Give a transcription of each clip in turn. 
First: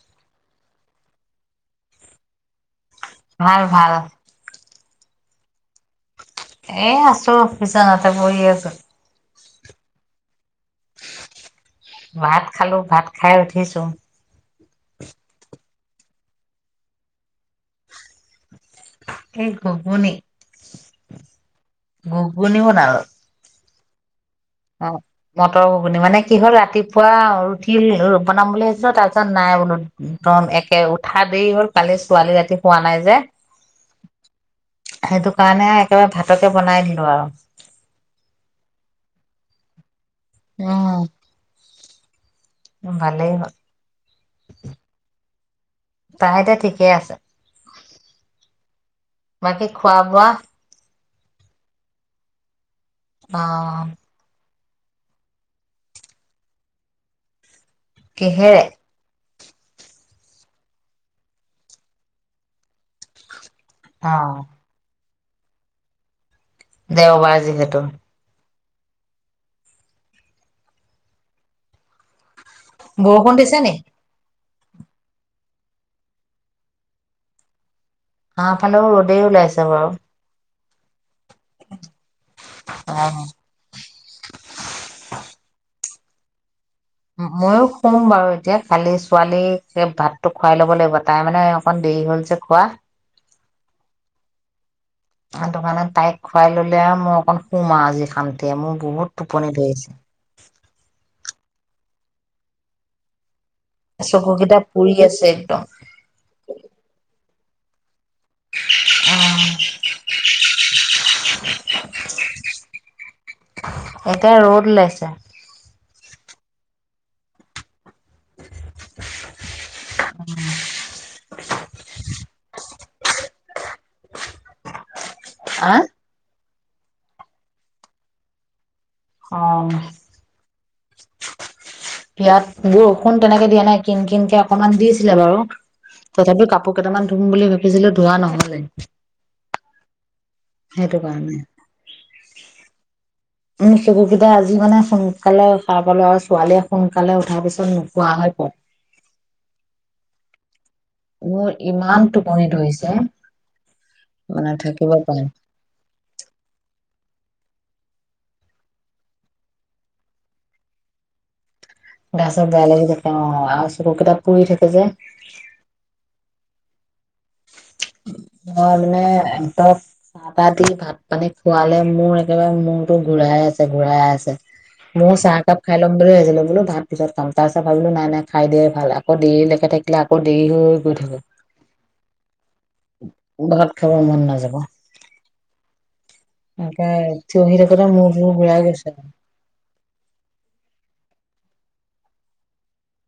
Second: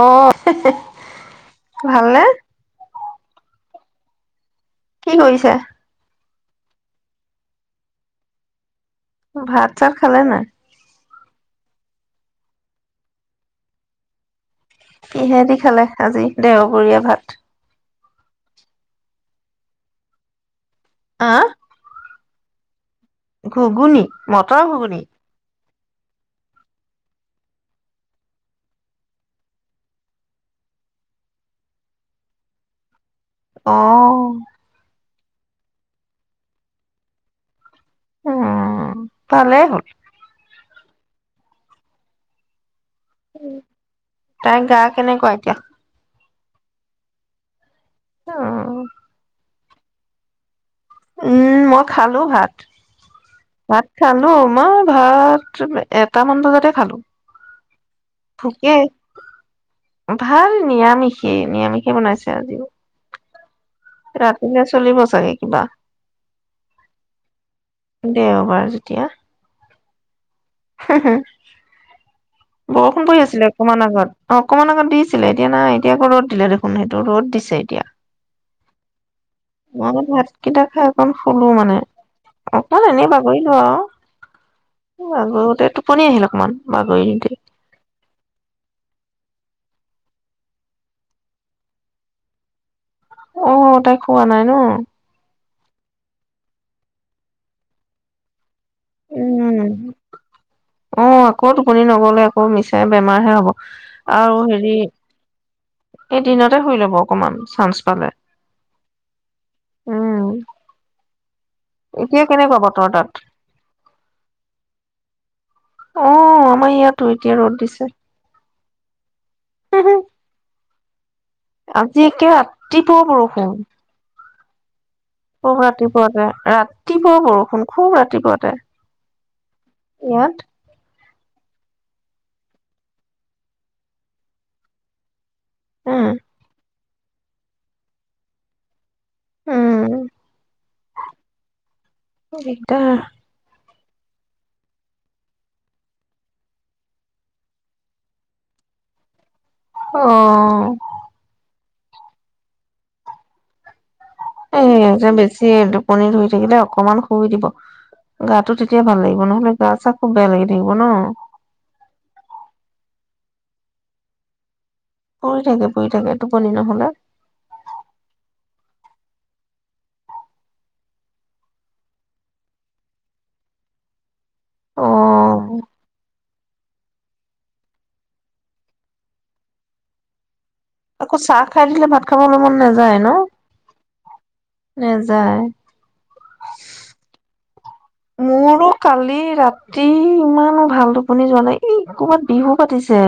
অ' ভালনে? ভাল ভাল। কি কৰিছে? এ' আছো। ফিছাতে বহি আছো। ভাত চাত খালেনে নাই? ভাত খালো, ভাত খাই উঠিছো। কিহেদি খালে আজি দেওবৰীয়া ভাত? এই ঘুগুনী। আঁ ঘুগুনি বনালো। ঘুগুনি? মটৰ ঘুগুনি। টৰ ঘুগুনী, মানে কি হ'ল ৰাতিপুৱা ৰুটি বনাম বুলি ভাবিছিলো তাৰপিছত নাই বোলো একে উঠা দেৰি হ'ল, কালি ছোৱালী ৰাতি শোৱা নাই যে। অ' সেইটো কাৰণে একেবাৰে ভাতকে বনাই দিলো আৰু। উম পালেই হ'ল। অ' উম ভালেই হ'ল। তাই গা কেনেকুৱা এতিয়া? তাই এতিয়া ঠিকেই আছে। উম, বাকী খোৱা বোৱা? উম মই খালো ভাত। অ ভাত খালো। আমাৰ ভাত, এটা মান বজাতে খালো। কিহেৰে [unintelligible] ভাল নিৰামিষেই নিৰামিষেই বনাইছে আজি। অ ৰাতিলে চলিব। কিবা? দেওবাৰ যিহেতু। এতিয়া হুহু বৰষুণ পৰি আছিলে দিছে নি অকমান আগত। অ', অক'মান আগত দিছিলে, এতিয়া নাই, এতিয়া আকৌ ৰ'দ দিলে দেখোন। সেইটো, ৰ'দ দিছে এতিয়া। আমাফালেও ৰ'দেই ওলাইছ বাৰু। [unintelligible] শুলোঁ মানে, অকন এনে অ', বাগৰিলো আৰু। [unintelligible] টোপনি আহিল অকণমান মইয়ো শুম বাৰু এতিয়া খালি ছোৱালী সে ভাতটো খুৱাই ল'ব লাগিব তাই মানে অকন দেৰি হল যে খোৱা অহ তাই খোৱা নাই ন? সেইটো কাৰণে তাইক খুৱাই ল'লে আৰু মই অকণ শুম আৰু আজি শান্তি এতিয়া মোৰ বহুত টোপনি উম অ ধৰিছে আকৌ টোপনি নগ'লে আকৌ মিছাই বেমাৰহে হ'ব চকু কেইটা পুৰি আছে একদম এ দিনতে শুই লব অকমান চান্স পালে আহ উম এতিয়া এতিয়া কেনেকুৱা বতৰ তাত ৰ'দ ওলাইছে অ আমাৰ ইয়াতো এতিয়া ৰ'দ দিছে হম হ আজি একে ৰাতিপুৱা বৰষুণ আহ ৰাতিপুৱাতে ৰাতি ৰাতিপুৱা বৰষুণ খুব ৰাতিপুৱাতে অ ইয়াত ইয়াত বৰষুণ তেনেকে দিয়া নাই কিন কিনকে অকনমান দিছিলে বাৰু উম তথাপি কাপ কাপোৰ কেইটামান ধুম বুলি ভাবিছিলো ধোৱা নহলে সেইটো কাৰণে উম দিগদাৰ উম সেইবোৰ কেইটা আজি মানে সোনকালে সাৰ পালো আৰু ছোৱালীয়ে সোনকালে উঠাৰ পিছত নোখোৱা হয় প আহ মোৰ ইমান টোপনি ধৰিছে মানে এ থাকিব যে পৰা নাই। বেছি টোপনি ধৰি থাকিলে অকমান শুই দিব গাটো তেতিয়া ভাল লাগিব নহলে গা চা খুব বেয়া লাগি থাকিব ন গা চব বেলেগি থাকে আৰু চকুকেইটা পুৰি থাকে যে পৰি থাকে পৰি থাকে টোপনি নহলে ন মই মানে একদম চাহ তাহ দি ভাত পানী খোৱালে মোৰ একেবাৰে মূৰতো ঘুৰাই আছে ঘুৰাই আছে অ মোৰ চাহ একাপ খাই ল'ম বুলি আহছিলো বোলো তাত পিছত কাম তাৰছো ভাবিলো নাই নাই খাই দিয় ভাল আকৌ দেৰিলৈকে থাকিলে আকৌ দেৰি হৈ গৈ আকো থাকিব। চাহ খাই দিলে ভাত মন নাযায় ন ভাত খাব মন নেযায় তাকে থিয় দিয় মোৰো কালি ৰাতি ইমানো ভাল [unintelligible] আপুনি যোৱানাই এই ক'বাত বিহু পাতিছে।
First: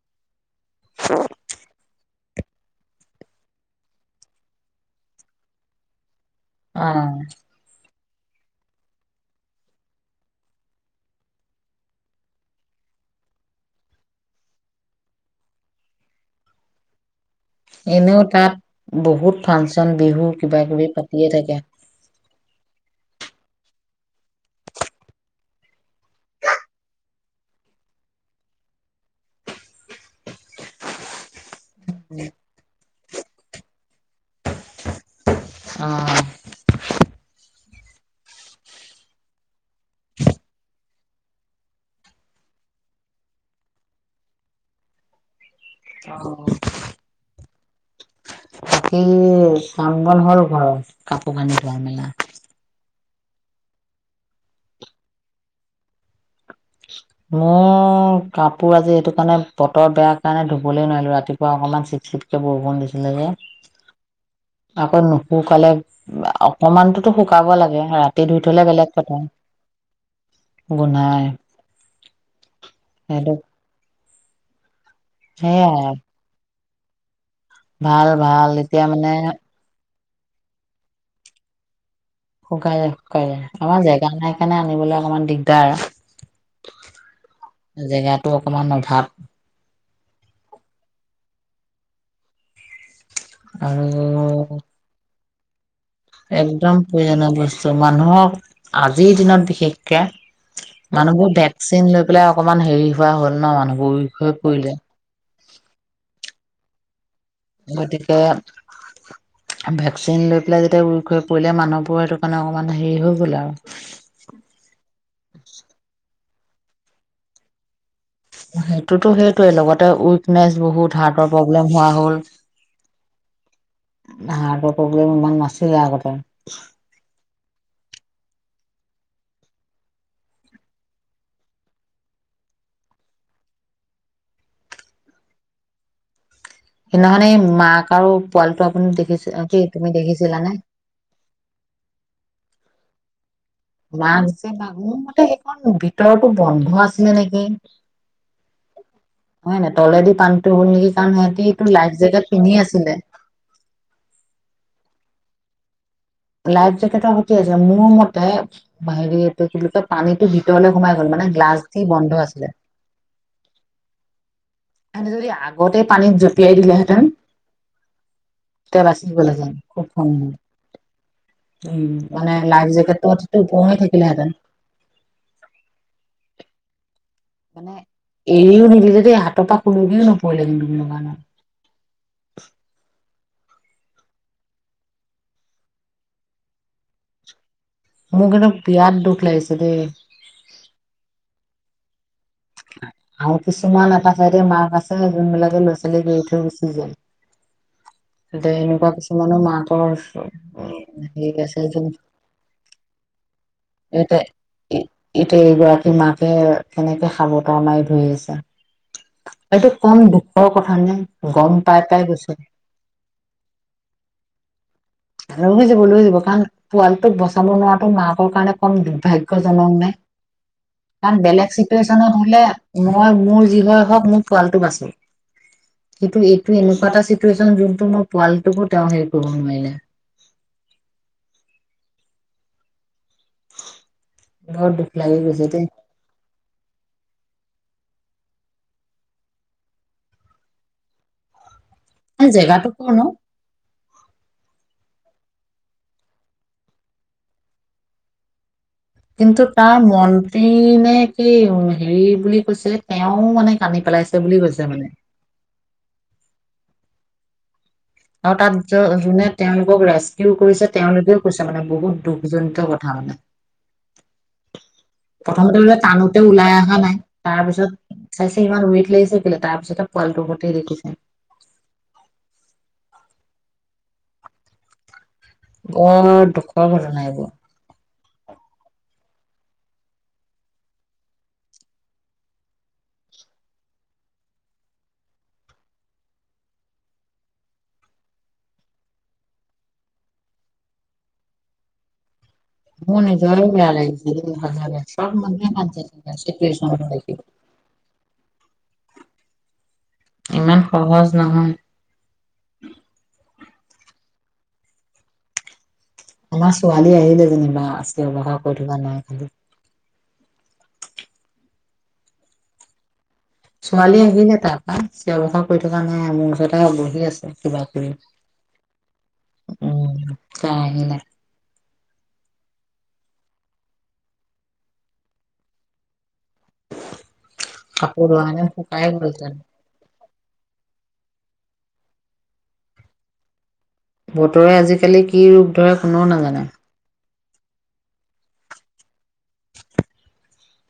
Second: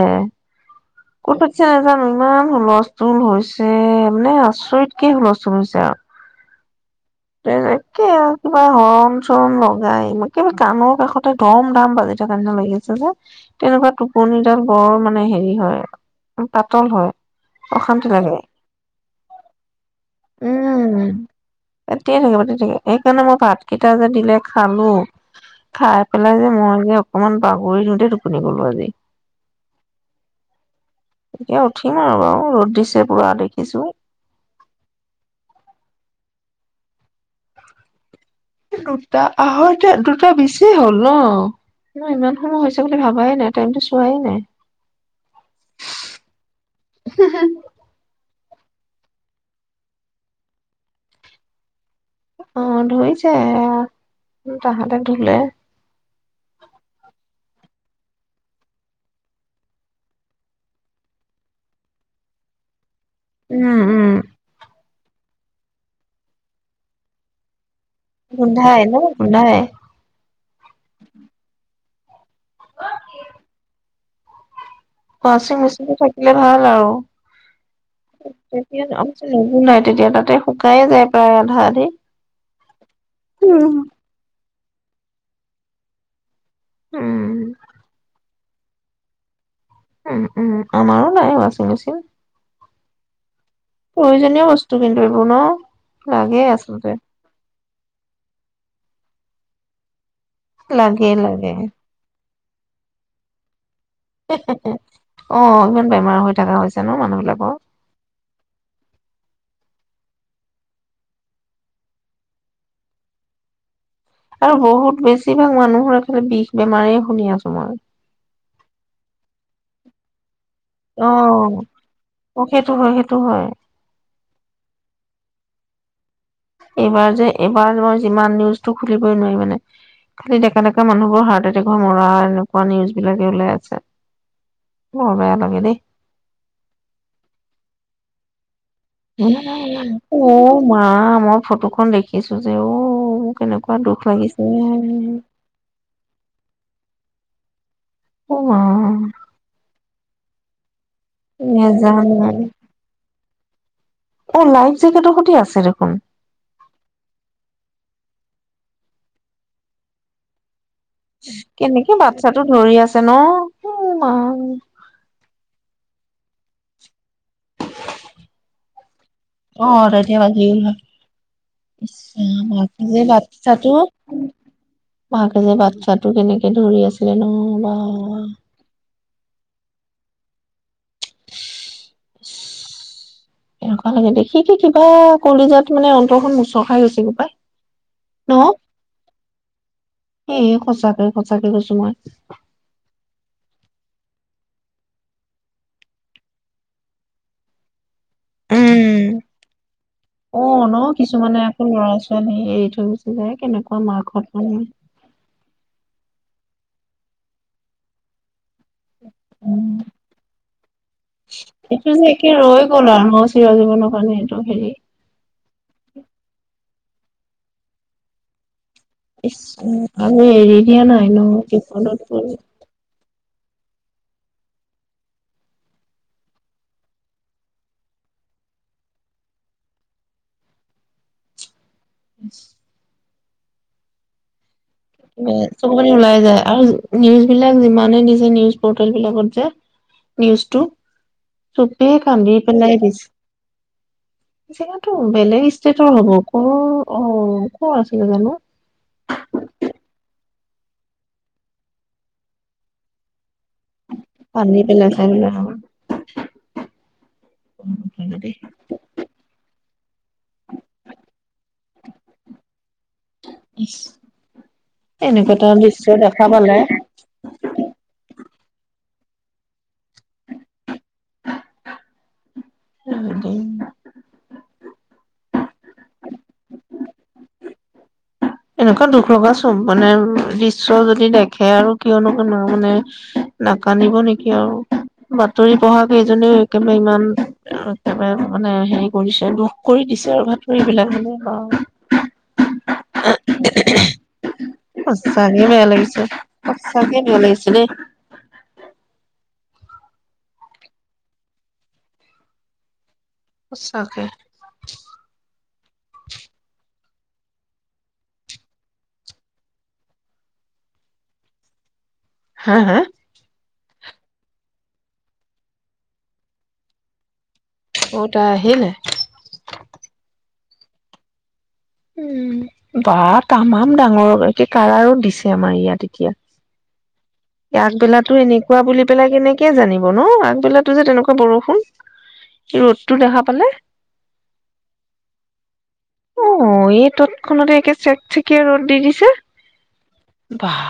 কত পাতিছে [unintelligible] জানো ইমান হুলস্থুল হৈছে, মানে আচৰিতকে হুলস্থুল হৈছে আৰু। অ' একে কিবা হৰণ-চৰণ লগাই, কিবা কাণৰ কাষতে, ধম-ধাম বাজি থাকাৰ নিচিনা লাগিছে চা, তেনেকুৱা টোপনিডাল বৰ মানে হেৰি হয়, পাতল হয়। অশান্তি এনেও লাগে তাত বহুত ফাংচন, বিহু কিবা কিবি উম। পাতিয়ে থাকে। [unintelligible] [unintelligible] থাকে সেইকাৰণে মই ভাত কেইটা যে দিলে খালোঁ, খাই পেলাই যে, মই যে, অকমান বাগৰি দিওঁতে টোপনি গলোঁ আজি। এতিয়া উঠিম আৰু বাৰু, ৰ'দ দিছে পুৰা দেখিছোঁ। অ'। দুটা আঢ়ৈটা দুটা বিচে হ'ল ন', মই ইমান সময় হৈছে বুলি ভাবাই নাই, টাইমটো চোৱাই নাই। অ', চংগল হ'ল ঘৰত, কাপোৰ কানি ধোৱা-মেলা। অঁ ধৰিছে, তাহাঁতে ধুলে। মোৰ কাপোৰ আজি এইটো কাৰণে, বতৰ বেয়া কাৰণে, ধুবলে নোৱাৰিলোঁ। ৰাতিপুৱা অকনমান চিট- চিটকে বৰষুণ দিছিল। তেনেকে উম উম আকৌ নুশুকালে, অকমানততো শুকাব লাগে। ৰাতি ধুই থলে গোন্ধাই বেলেগ ন', কথা গোন্ধাই। গোন্ধাই উমচ হেল ৱাচিং মেচিনটো থাকিলে ভাল। সেইটোৱে আৱ ভাল, ভাল এতিয়া মানে নুগুন্ধাই তেতিয়া তাতে শুকাই যায় প্ৰায় আধা আধি শুকাই অ', উম আমাৰ জেগা নাই কাৰণে আনিবলৈ অকমান দিগদাৰ উম জেগাত টো অকণমান অভাৱ উম, উম, আমাৰো নাই ৱাচিং মেচিন। আৰু প্ৰয়োজনীয় বস্তু কিন্তু এইবোৰ [unintelligible] ন লাগে একদম আচলতে প্ৰয়োজনীয় বস্তু । চ' মানুহক, আজিৰ দিনত, বিশেষকে লাগে মানুহবোৰ লাগে ভেকচিন লৈ পেলাই অকণমান হেৰি হোৱা হ'ল ন', মানুহ হে হে হে অ', ইমান বেমাৰ হৈ থকা হৈছে। [unintelligible] জানো মানুহবিলাক গতিকে ভেকচিন লৈ পেলাই যেতিয়া উইক হৈ পৰিলে মানুহবোৰৰ সেইটো কাৰণে অকমান হেৰি হৈ গ'ল আৰু। আৰু বহুত বেছি বেছিভাগ মানুহৰে খালি বিষ বেমাৰই শুনি আছোঁ মই। সেইটো তো সেইটোয়ে, লগতে উইক উইকনেচ বহুত। হাৰ্টৰ অ', প্ৰব্লেম হোৱা হ'ল। অ', সেইটো হয় সেইটো হয়। হাৰ্টৰ প্ৰব্লেম ইমান নাছ ইয়াৰ আগতে এইবাৰ যে, এইবাৰত মই যিমান নিউজ টো খুলিবই নোৱাৰি মানে। খালি ডেকা ডেকা মানুহবোৰৰ হাৰ্ট এটেক হৈ মৰাৰ এনেকুৱা নিউজ বিলাকে ওলাই আছে। বৰ বেয়া লাগে দেই। সেইদিনাখনে মাক আৰু পোৱালিটো আপুনি দেখিছে কি তুমি দেখিছিলানে অ' মা মই ফটোখন দেখিছো যে অ'- মোৰ কেনেকুৱা দুখ মাক লাগিছে। যে মাক। মোৰ মতে সেইখন ভিতৰতো বন্ধ আছিলে নেকি! [inaudible] [unintelligible] অ' মা! পানটো কাৰণ সিহঁতি এইটো লাইফ জেকেট নেজানো পিন্ধি আছিলে! এ' লাইফ জেকেটৰ সতি আছে দেখোঁন। লাই জেকেৰট সতি আছিলে। মোৰ মতে- হেৰি- এইটো কি বুলি কয় পানীটো ভিতৰলৈ সোমাই গ'ল মানে গ্লাছ দি কেনেকে বন্ধ বাচ্ছাটো আছিলে ধৰি আছে ন? উ' মা! সেহেঁতে যদি আগতে পানীত জঁপিয়াই দিলেহেঁতেন! তেতিয়া বাচি গ'লহেঁতেন অ খুব তেতিয়া বাচি সন্মুখত। গ'ল হয়। উম ইছ্‌ মানে ৰাম! লাইফ মাকে যে জেকেটটোতো বাচ্ছাটো! ওপঙি থাকিলেহেঁতেন মাকে যে বাচ্ছটো কেনেকে ধৰি আছে মানে এৰিও নিদিলে দেই! হাতৰ পৰা খুলকিও নগ পৰিলে কিন্তু নগান ইচ এনেকুৱা লাগে, দেখি কি কিবা কলিজাত মানে অন্তৰখন মুচৰ খাই গৈছে গৈ পাই! মোক ন কিন্তু বিৰাট দুখ লাগিছে দেই! এ সঁচাকে সঁচাকে কৈছো মই। আৰু কিছুমান এটা চাইডে মাক আছে, যোনবিলাকে ল'ৰা ছোৱালীক এৰি থৈ গুচি যায়। যে এনেকুৱা উম্‌- কিছুমানৰ মাকৰ অ' ন' উম, হেৰি কিছুমানে আছে আকৌ যোন ল'ৰা-ছোৱালী এৰি থৈ গুচি যায়, কেনেকুৱা মাকহঁ'ত মানে! তে এইগৰাকী মাকে কেনেকে সাবট তা মাৰি ধৰি আছে। এইটো কম দুখৰ কথা নে গম পাই এইটো পাই যে গৈছে একে ৰৈ গ'ল আৰু ন' চিৰ জীৱনৰ কাৰণে এইটো হেৰি? ৰৈ যাব লৈ যাব কাৰণ পোৱালিটোক বচাব নোৱাৰাটো মাকৰ কাৰণে কম ইচ দুৰ্ভাগ্যজনক নে? আৰু এৰি দিয়া নাই ন কাৰণ বেলেগ বিপদত চিটুৱেচনত পৰি হ'লে মই মোৰ যি হয় হওঁক, মোৰ পোৱালিটো বাচক। কিন্তু এইটো এনেকুৱা এটা চিটুৱেচন, যোনটো মোৰ পোৱালিটোকো তেওঁ হেৰি কৰিব নোৱাৰিলে। [unintelligible] [unintelligible] লাগি গৈছে দেই চকুপানী ওলাই যায়, আৰু নিউজ বিলাক যিমানে দি নিউজ পৰ্টেলবিলাকত যে, নিউজটো চবে এই কান্দি জেগাটো পেলাই কৰ দিছে। ন যিমান টো বেলেগ ষ্টেটৰ হ'ব, ক' অ' ক'ৰ আছিলে জানো। কিন্তু তাৰ মন্ত্ৰী নে কি, হেৰি বুলি কৈছে, তেওঁ মানে কান্দি পেলাইছে বুলি পানী কৈছে মানে। পেলাই [unintelligible] [unintelligible] আৰু তাত য-যোনে তেওঁলোকক ৰেস্কিউ কৰিছে তেওঁলোকেও কৈছে মানে, বহুত দুখজনিত কথা মানে। ইচ এনেকুৱা এটা প্ৰথমতে বোলে দৃশ্য টানোতে দেখা ওলাই পালে অহা নাই, তাৰপিছত চাইছে ইমান ৱেইট লাগিছে কে'লে, তাৰ পিছতহে পোৱালিটো স'তে দেখিছে। [unintelligible] বৰ দুখৰ ঘটনা এইবোৰ। এনেকুৱা দুখ লগা ছব-মানে দৃশ্য যদি দেখে আৰু কিয়নো কোনো মানে নাকান্দিব নেকি আৰু, বাতৰি পঢ়া কেইজনেও একেবাৰে ইমান, একেবাৰে মানে হেৰি কৰিছে, দুখ কৰি দিছে আৰু বাতৰিবিলাক মোৰ নিজৰে বেয়া সঁচাকে বেয়া সঁচাকে লাগিছে, বেয়া লাগিছে দেই ইমান সহজ নহয়। সঁচাকে। আমাৰ ছোৱালী আহিলে যেনিবা, চিঞৰ বাখৰ কৰি থকা নাই খালি। হা হা? ছোৱালী আহিলে তাৰপৰা, চিঞৰ বাখৰ কৰি থকা নাই আৰু, মোৰ ওচৰতে বহি আছে। কিবা কিবি, অ তাই আহিলে উম। তাই আহিলে। উম, বা তামাম ডাঙৰ, একে কাৰা ৰ'দ দিছে আমাৰ ইয়াত এতিয়া। কাপোৰ আগবেলাতো ধোৱা হেতেন এনেকুৱা বুলি শুকাই পেলাই গ'লহেতেন। কেনেকে জানিব ন? বেলাতো যে তেনেকুৱা বৰষুণ, কি ৰ'দটো দেখা পালে বতৰে আজিকালি কি ৰূপ ধৰে কোনেও নাজানে। খনতে একে চেক চেকিয়া ৰ'দ দি দিছে। বাঃ।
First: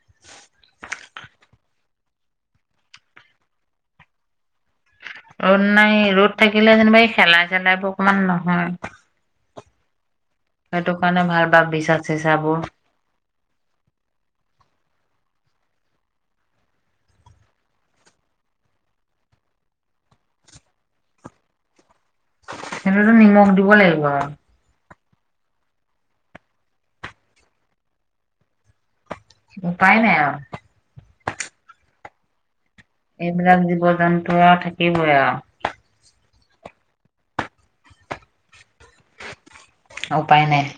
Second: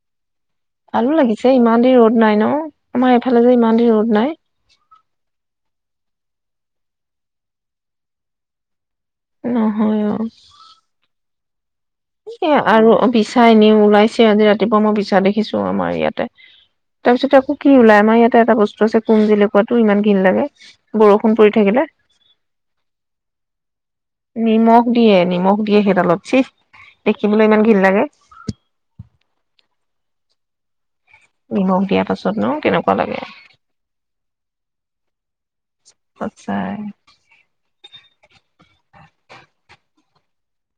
[unintelligible] ভালো লাগিছে ইমান দিন ৰ'দ নাই ন, আমাৰ এইফালে যে ইমান দিন ৰ'দ নাই। ৰ'দ নাই, ৰ'দ থাকিলে যেনিবা এই শেলাই-চেলাইবোৰ অকমান নহয়। নহয় অ'। সেইটো কাৰণে ভাল বা বিছ [unintelligible] বিছা এনেও ওলাইছে, আজি ৰাতিপুৱা মই বিছা দেখিছো আমাৰ ইয়াতে। তাৰপিছতে আকৌ কি ওলাই, আমাৰ ইয়াতে এটা বস্তু আছে কুমজেলেকুৱাটো, ইমান ঘিণ লাগে, বৰষুণ পৰি থাকিলে। সেইতোটো নিমখ দিব লাগিব । নিমখ দিয়ে নিমখ দিয়ে সেইডালত চিহ, দেখিবলৈ ইমান ঘিন লাগে । উপায় নাই আৰু । নিমখ দিয়াৰ পাছত নো কেনেকুৱা লাগে এইবিলাক জীৱ জন্তু আও থাক এইবোৰে [unintelligible] উপায় নাই ।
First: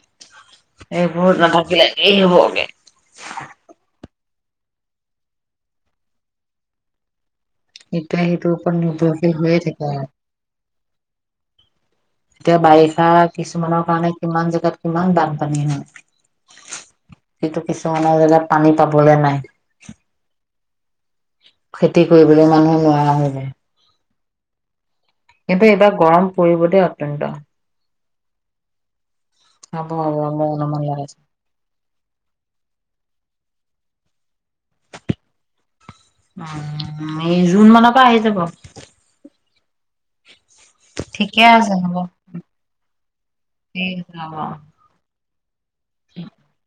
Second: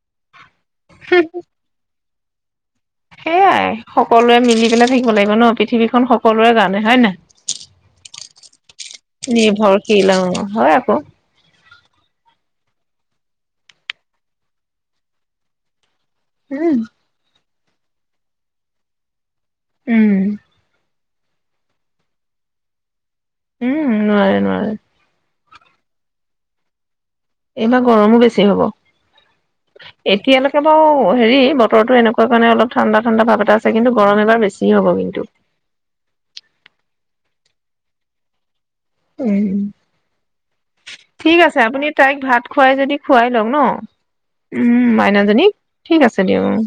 এই বহুত নাথাকিলে এই সেয়াই সকলোৱে মিলি পেলাই থাকিব লাগিব ন পৃথিৱীখন সকলোৱে জানে হয় নাই? এতিয়া সেইটো ওপৰত নিৰ্ভৰশীল হৈয়ে থাকে আৰু । উ এতিয়া বাৰিষা কিছুমানৰ কাৰণে কিমান জেগাত কিমান বানপানী হয় । উম । [inaudible] টো কিছুমানৰ জেগাত পানী পাবলে নাই উম। খেতি কৰিবলৈ মানুহ নোৱাৰা হয় [inaudible] উম নোৱাৰে নোৱাৰে । [inaudible] এইবাৰ গৰম পৰিব দেই অত্যন্ত এইবাৰ গৰমো বেছি হব হ'ব । হ'ব মই এতিয়ালৈকে অনুমান বাৰু লগাইছো। হেৰি বতৰতো এনেকুৱা কাৰণে অলপ ঠাণ্ডা ঠাণ্ডা ভাৱ এটা আছে কিন্তু গৰম এবাৰ বে [unintelligible] এই জুন মানৰ পৰা আহি যাব । উম । ঠিক ঠিকে আছে আপুনি হ'ব। তাইক ভাত খুৱাই যদি খুৱাই লওক ন ঠিক আছে হ'ব। উম মাইনাজীক । ঠিক আছে দিয়ক অ ।